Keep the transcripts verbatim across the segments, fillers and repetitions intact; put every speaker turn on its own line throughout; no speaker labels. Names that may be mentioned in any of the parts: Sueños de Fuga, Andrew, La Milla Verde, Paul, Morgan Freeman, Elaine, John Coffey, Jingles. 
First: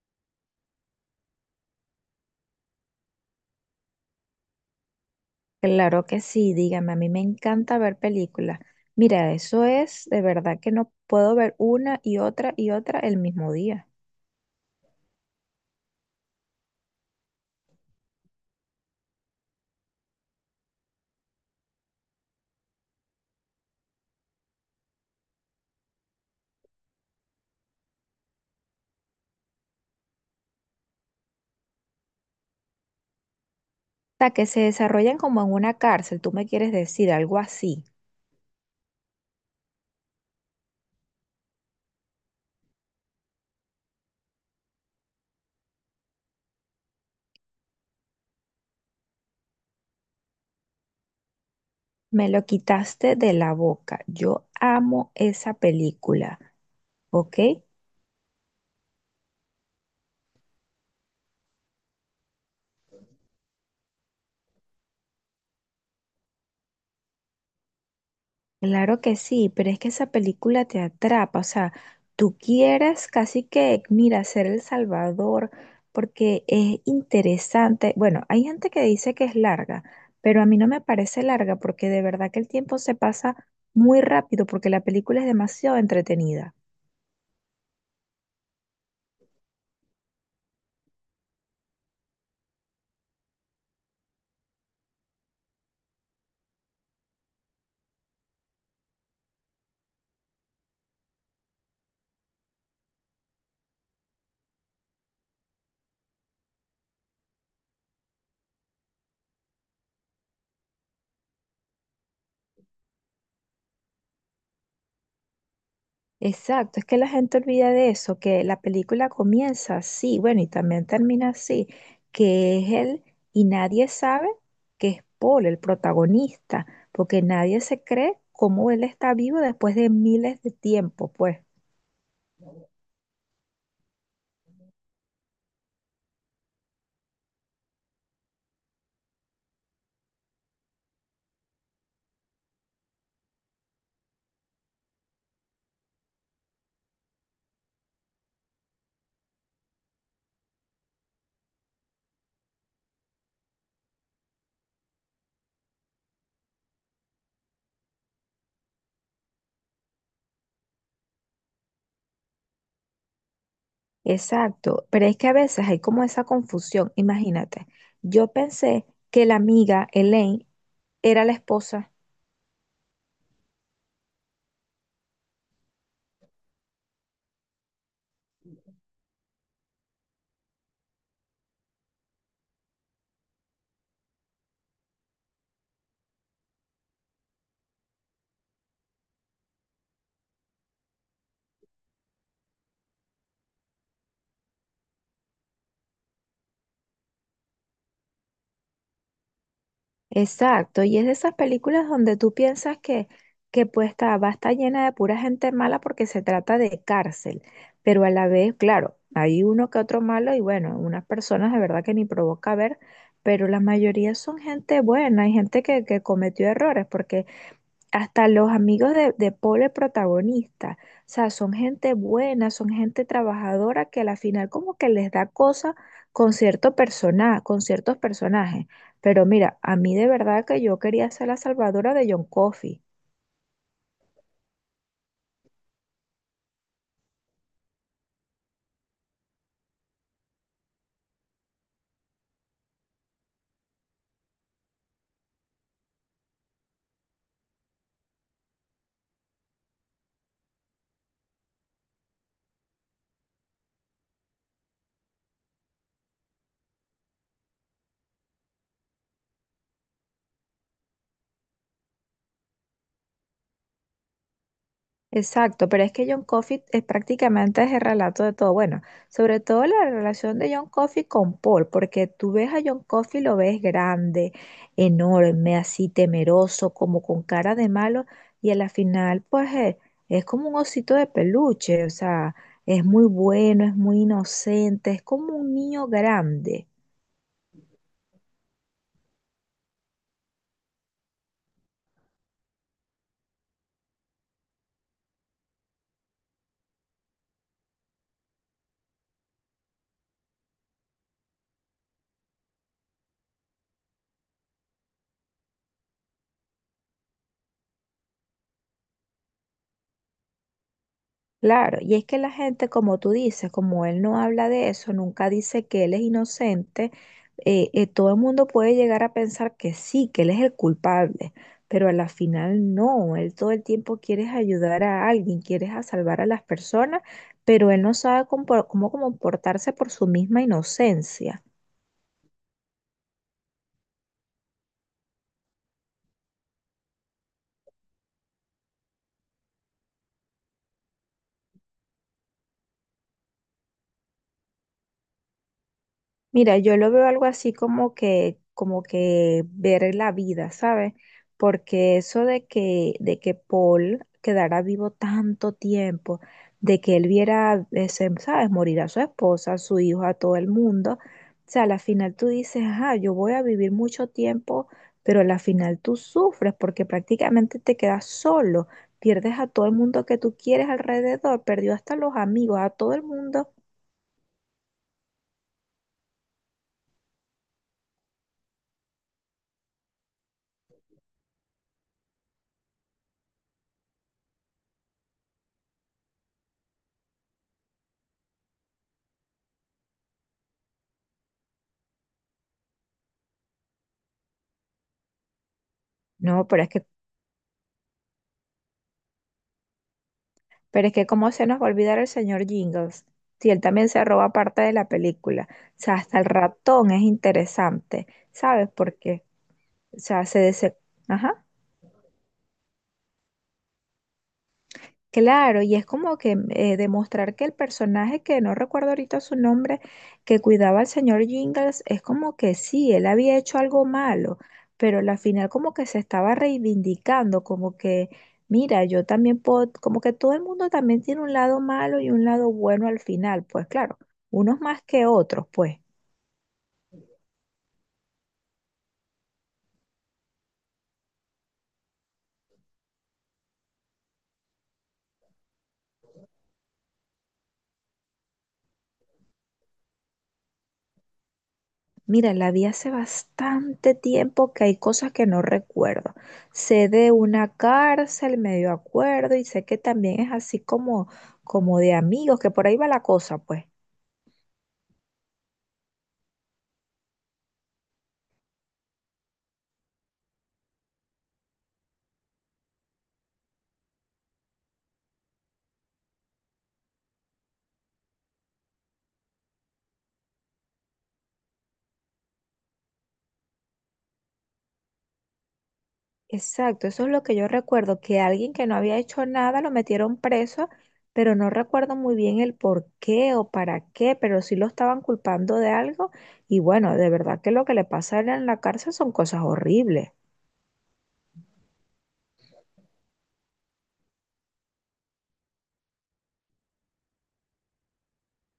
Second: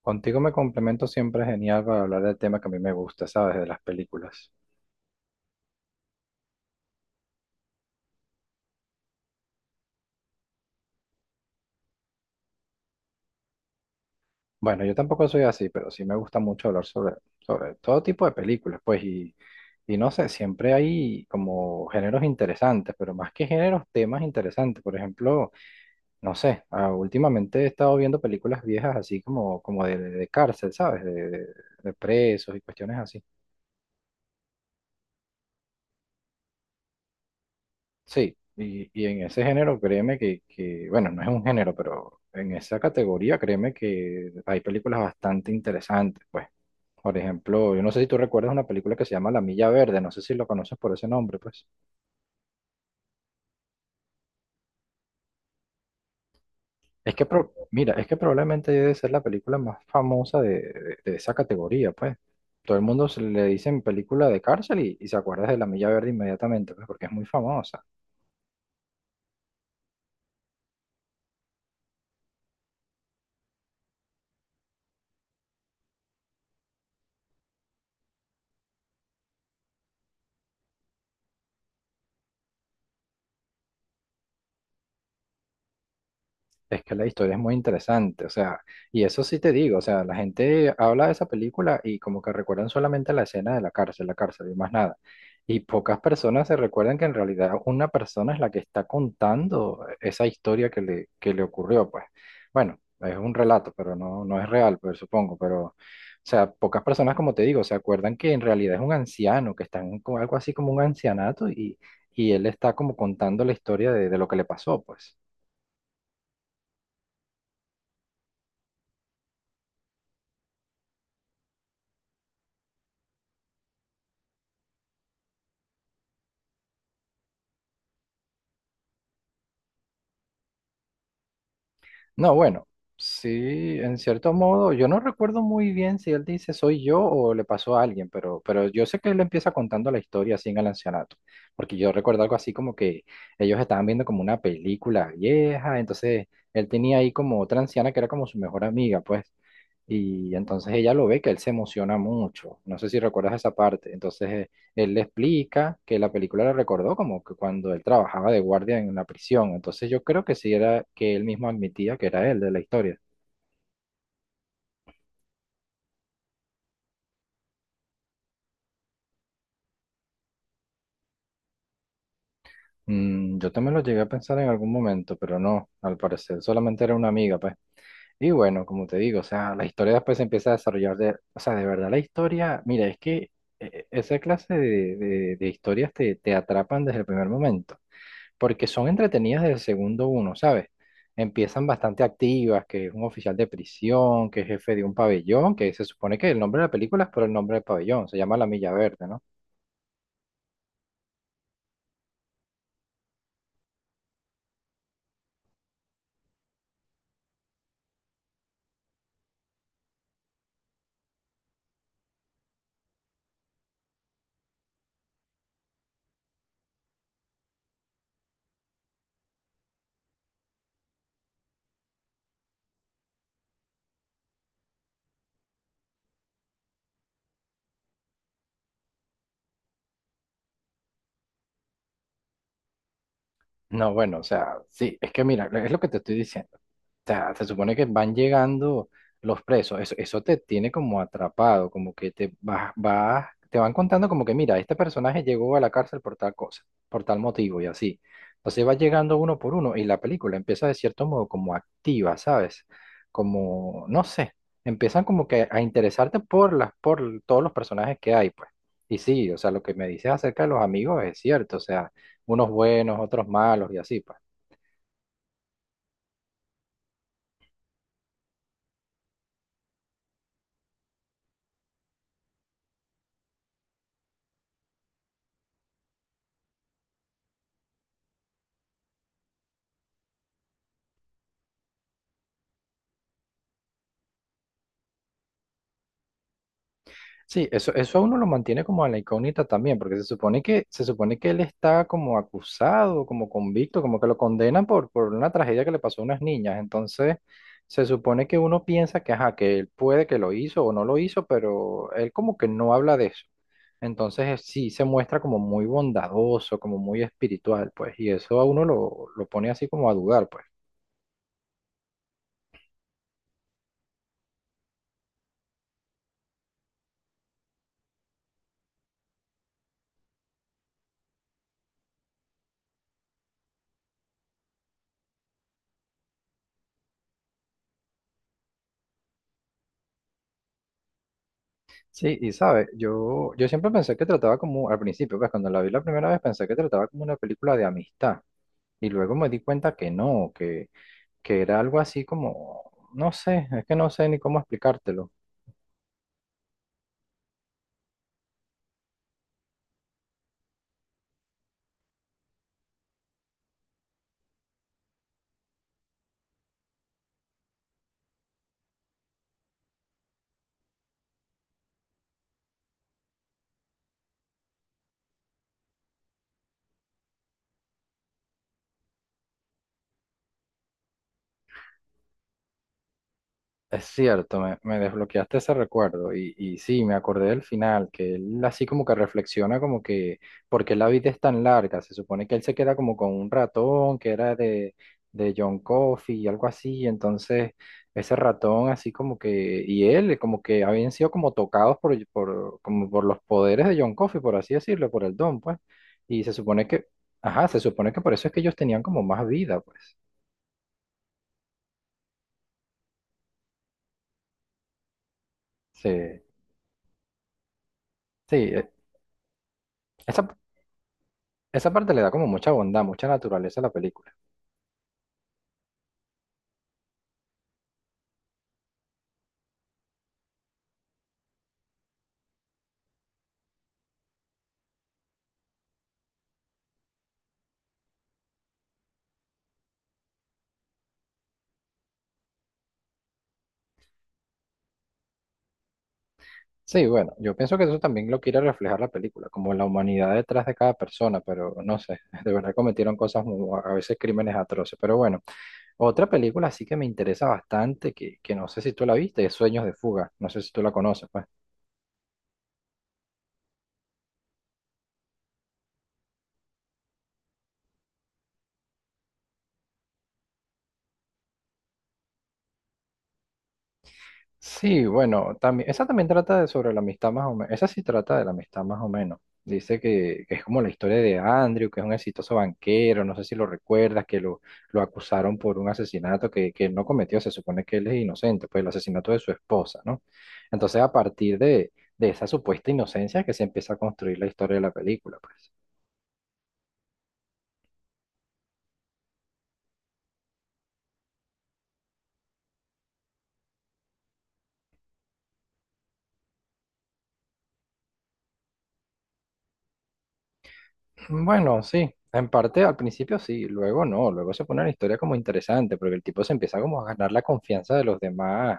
Contigo me complemento siempre genial para hablar del tema que a mí me gusta, ¿sabes? De las películas.
Claro que sí, dígame, a mí me encanta ver películas. Mira, eso es de verdad que no puedo ver una y otra y otra el mismo día.
Bueno, yo tampoco soy así, pero sí me gusta mucho hablar sobre, sobre todo tipo de películas, pues, y, y no sé, siempre hay como géneros interesantes, pero más que géneros, temas interesantes. Por ejemplo, no sé, ah, últimamente he estado viendo películas viejas así como, como de, de cárcel, ¿sabes? De, de de presos y cuestiones así.
O sea, que se desarrollan como en una cárcel, tú me quieres decir algo así.
Sí, y, y en ese género, créeme que, que, bueno, no es un género, pero en esa categoría, créeme que hay películas bastante interesantes, pues. Por ejemplo, yo no sé si tú recuerdas una película que se llama La Milla Verde, no sé si lo conoces por ese nombre, pues.
Me lo quitaste de la boca. Yo amo esa película,
Es que,
¿ok?
pro- mira, es que probablemente debe ser la película más famosa de, de- de esa categoría, pues. Todo el mundo se le dicen película de cárcel y, y se acuerda de La Milla Verde inmediatamente, pues, porque es muy famosa.
Claro que sí, pero es que esa película te atrapa, o sea, tú quieres casi que, mira, ser el salvador, porque es interesante. Bueno, hay gente que dice que es larga, pero a mí no me parece larga porque de verdad que el tiempo se pasa muy rápido porque la película es demasiado entretenida.
Es que la historia es muy interesante, o sea, y eso sí te digo, o sea, la gente habla de esa película y como que recuerdan solamente la escena de la cárcel, la cárcel y más nada. Y pocas personas se recuerdan que en realidad una persona es la que está contando esa historia que le, que le ocurrió, pues. Bueno, es un relato, pero no, no es real, pues supongo, pero, o sea, pocas personas, como te digo, se acuerdan que en realidad es un anciano, que está en co- algo así como un ancianato y, y él está como contando la historia de, de lo que le pasó, pues.
Exacto, es que la gente olvida de eso, que la película comienza así, bueno, y también termina así, que es él y nadie sabe que es Paul el protagonista, porque nadie se cree cómo él está vivo después de miles de tiempo, pues.
No, bueno, sí, en cierto modo, yo no recuerdo muy bien si él dice soy yo o le pasó a alguien, pero, pero yo sé que él empieza contando la historia así en el ancianato, porque yo recuerdo algo así como que ellos estaban viendo como una película vieja, entonces él tenía ahí como otra anciana que era como su mejor amiga, pues, y entonces ella lo ve que él se emociona mucho, no sé si recuerdas esa parte, entonces eh, él le explica que la película le recordó como que cuando él trabajaba de guardia en la prisión. Entonces yo creo que sí era que él mismo admitía que era él de la historia.
Exacto, pero es que a veces hay como esa confusión, imagínate, yo pensé que la amiga Elaine era la esposa.
Mm, yo también lo llegué a pensar en algún momento, pero no, al parecer solamente era una amiga, pues. Y bueno, como te digo, o sea, la historia después se empieza a desarrollar de, o sea, de verdad la historia, mira, es que eh, esa clase de, de- de historias te, te atrapan desde el primer momento, porque son entretenidas desde el segundo uno, ¿sabes? Empiezan bastante activas, que es un oficial de prisión, que es jefe de un pabellón, que se supone que el nombre de la película es por el nombre del pabellón, se llama La Milla Verde, ¿no?
Exacto, y es de esas películas donde tú piensas que, que pues está, va a estar llena de pura gente mala porque se trata de cárcel, pero a la vez, claro, hay uno que otro malo y bueno, unas personas de verdad que ni provoca ver, pero la mayoría son gente buena, hay gente que, que cometió errores, porque hasta los amigos de, de Paul, el protagonista. O sea, son gente buena, son gente trabajadora que a la final como que les da cosa con cierto persona, con ciertos personajes. Pero mira, a mí de verdad que yo quería ser la salvadora de John Coffey.
No, bueno, o sea, sí, es que mira, es lo que te estoy diciendo. O sea, se supone que van llegando los presos, eso, eso te tiene como atrapado, como que te vas, vas, te van contando como que mira, este personaje llegó a la cárcel por tal cosa, por tal motivo y así. Entonces va llegando uno por uno y la película empieza de cierto modo como activa, ¿sabes? Como, no sé, empiezan como que a interesarte por las, por todos los personajes que hay, pues. Y sí, o sea, lo que me dices acerca de los amigos es cierto, o sea, unos buenos, otros malos y así, pues.
Exacto, pero es que John Coffey es prácticamente es el relato de todo. Bueno, sobre todo la relación de John Coffey con Paul, porque tú ves a John Coffey, lo ves grande, enorme, así temeroso, como con cara de malo, y a la final, pues eh, es, como un osito de peluche, o sea, es muy bueno, es muy inocente, es como un niño grande.
Sí, eso, eso a uno lo mantiene como en la incógnita también, porque se supone que, se supone que él está como acusado, como convicto, como que lo condenan por, por una tragedia que le pasó a unas niñas. Entonces, se supone que uno piensa que, ajá, que él puede que lo hizo o no lo hizo, pero él como que no habla de eso. Entonces, eh, sí se muestra como muy bondadoso, como muy espiritual, pues, y eso a uno lo, lo pone así como a dudar, pues.
Claro, y es que la gente, como tú dices, como él no habla de eso, nunca dice que él es inocente, eh, eh, todo el mundo puede llegar a pensar que sí, que él es el culpable, pero a la final no, él todo el tiempo quiere ayudar a alguien, quiere a salvar a las personas, pero él no sabe compor- cómo comportarse por su misma inocencia.
Sí, y sabe, yo, yo siempre pensé que trataba como, al principio, pues cuando la vi la primera vez pensé que trataba como una película de amistad. Y luego me di cuenta que no, que, que era algo así como, no sé, es que no sé ni cómo explicártelo.
Mira, yo lo veo algo así como que, como que ver la vida, ¿sabes? Porque eso de que, de que, Paul quedara vivo tanto tiempo, de que él viera, ese, ¿sabes? Morir a su esposa, a su hijo, a todo el mundo. O sea, a la final tú dices, ah, yo voy a vivir mucho tiempo, pero a la final tú sufres porque prácticamente te quedas solo, pierdes a todo el mundo que tú quieres alrededor, perdió hasta los amigos, a todo el mundo.
Es cierto, me, me desbloqueaste ese recuerdo y, y sí, me acordé del final, que él así como que reflexiona como que, ¿por qué la vida es tan larga? Se supone que él se queda como con un ratón que era de, de John Coffey y algo así, entonces ese ratón así como que, y él como que habían sido como tocados por, por, como por los poderes de John Coffey, por así decirlo, por el don, pues, y se
No, pero
supone
es
que,
que
ajá, se supone que por eso es que ellos tenían como más vida, pues,
Pero es que cómo se nos va a olvidar el señor Jingles, si él también se roba parte de la película. O
sí,
sea, hasta el ratón es interesante.
sí,
¿Sabes
eh,
por qué? O sea,
esa,
se dese... Ajá.
esa parte le da como mucha bondad, mucha naturaleza a la película.
Claro, y es como que mm, eh, demostrar que el personaje, que no recuerdo ahorita su nombre, que cuidaba al señor Jingles, es como que sí, él había hecho algo malo, pero al final como que se estaba reivindicando, como que, mira, yo también puedo, como que todo el mundo también tiene un lado malo y un lado bueno al final, pues claro, unos más que otros, pues.
Sí, bueno, yo pienso que eso también lo quiere reflejar la película, como la humanidad detrás de cada persona, pero no sé, de verdad cometieron cosas, mu- a veces crímenes atroces. Pero bueno, otra película sí que me interesa bastante, que, que no sé si tú la viste, es Sueños de Fuga, no sé si tú la conoces, pues.
Mira, la vi hace bastante tiempo que hay cosas que no recuerdo. Sé de una cárcel, medio acuerdo, y sé que también es así como, como de amigos, que por ahí va la cosa, pues.
Sí, bueno, también, esa también trata de sobre la amistad más o menos, esa sí trata de la amistad más o menos. Dice que, que es como la historia de Andrew, que es un exitoso banquero, no sé si lo recuerdas, que lo, lo acusaron por un asesinato que, que él no cometió, se supone que él es inocente, pues el asesinato de su esposa, ¿no? Entonces a partir de, de esa supuesta inocencia que se empieza a construir la historia de la película, pues.
Exacto, eso es lo que yo recuerdo, que alguien que no había hecho nada lo metieron preso, pero no recuerdo muy bien el por qué o para qué, pero sí lo estaban culpando de algo. Y bueno, de verdad que lo que le pasa a él en la cárcel son cosas horribles.
Bueno, sí, en parte al principio sí, luego no, luego se pone la historia como interesante, porque el tipo se empieza como a ganar la confianza de los demás,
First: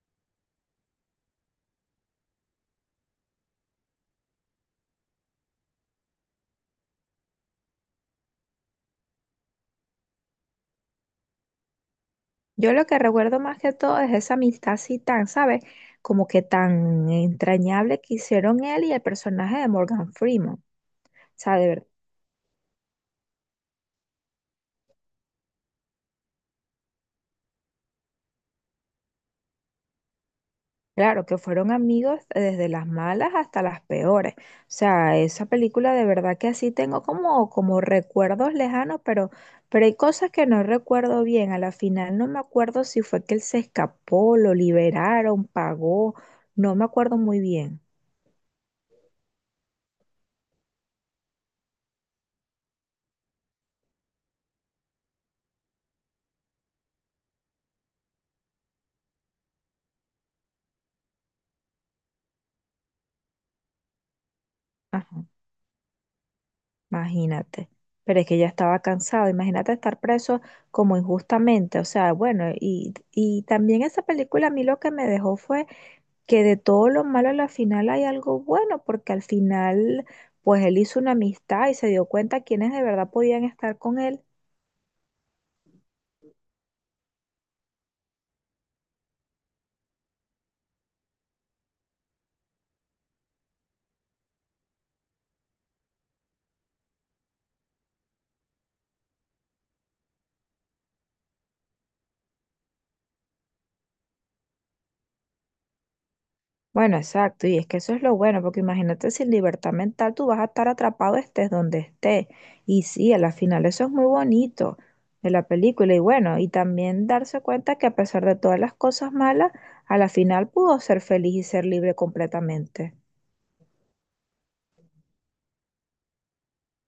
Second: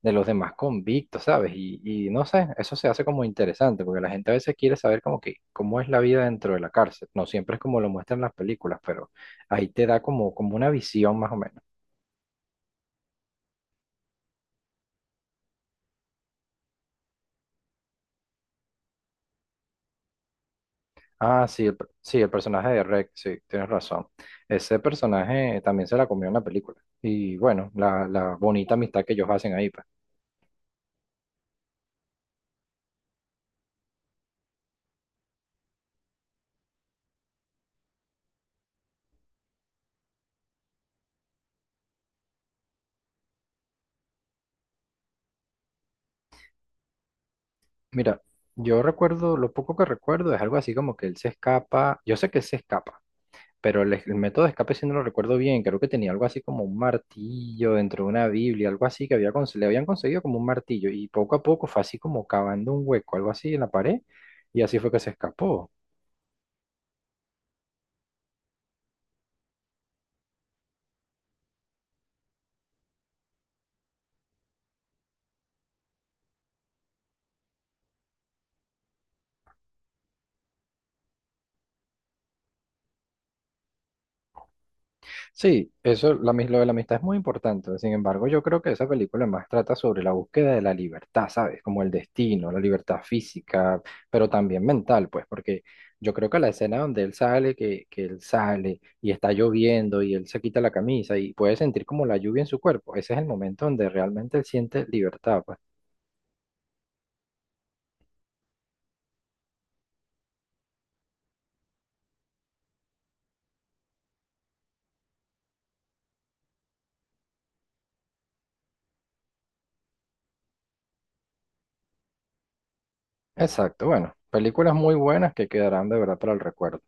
de los demás convictos, ¿sabes? Y, y no sé, eso se hace como interesante, porque la gente a veces quiere saber como que cómo es la vida dentro de la cárcel, no siempre es como lo muestran las películas, pero ahí te da como, como una visión más o menos.
Yo lo que recuerdo más que todo es esa amistad así tan, ¿sabes? Como que tan entrañable que hicieron él y el personaje de Morgan Freeman. O
Ah,
sea,
sí,
de
el
verdad.
per- sí, el personaje de Rex, sí, tienes razón. Ese personaje también se la comió en la película. Y bueno, la, la bonita amistad que ellos hacen ahí, pues.
Claro, que fueron amigos desde las malas hasta las peores. O sea, esa película de verdad que así tengo como, como recuerdos lejanos, pero, pero hay cosas que no recuerdo bien. A la final no me acuerdo si fue que él se escapó, lo liberaron, pagó. No me acuerdo muy bien.
Mira, yo recuerdo, lo poco que recuerdo es algo así como que él se escapa, yo sé que él se escapa, pero el, el método de escape sí no lo recuerdo bien, creo que tenía algo así como un martillo dentro de una Biblia, algo así que había, cons- le habían conseguido como un martillo y poco a poco fue así como cavando un hueco, algo así en la pared y así fue que se
Ajá.
escapó.
Imagínate, pero es que ya estaba cansado, imagínate estar preso como injustamente, o sea, bueno, y, y también esa película a mí lo que me dejó fue que de todo lo malo a la final hay algo bueno, porque al final pues él hizo una amistad y se dio cuenta quiénes de verdad podían estar con él.
Sí, eso, la, mis- lo de la amistad es muy importante. Sin embargo, yo creo que esa película más trata sobre la búsqueda de la libertad, ¿sabes? Como el destino, la libertad física, pero también mental, pues, porque yo creo que la escena donde él sale, que, que él sale y está lloviendo y él se quita la camisa y puede sentir como la lluvia en su cuerpo, ese es el momento donde realmente él siente libertad, pues.
Bueno, exacto, y es que eso es lo bueno, porque imagínate sin libertad mental tú vas a estar atrapado estés donde estés. Y sí, a la final eso es muy bonito de la película, y bueno, y también darse cuenta que a pesar de todas las cosas malas, a la final pudo ser feliz y ser libre completamente.
Exacto, bueno, películas muy buenas que quedarán de verdad para el recuerdo.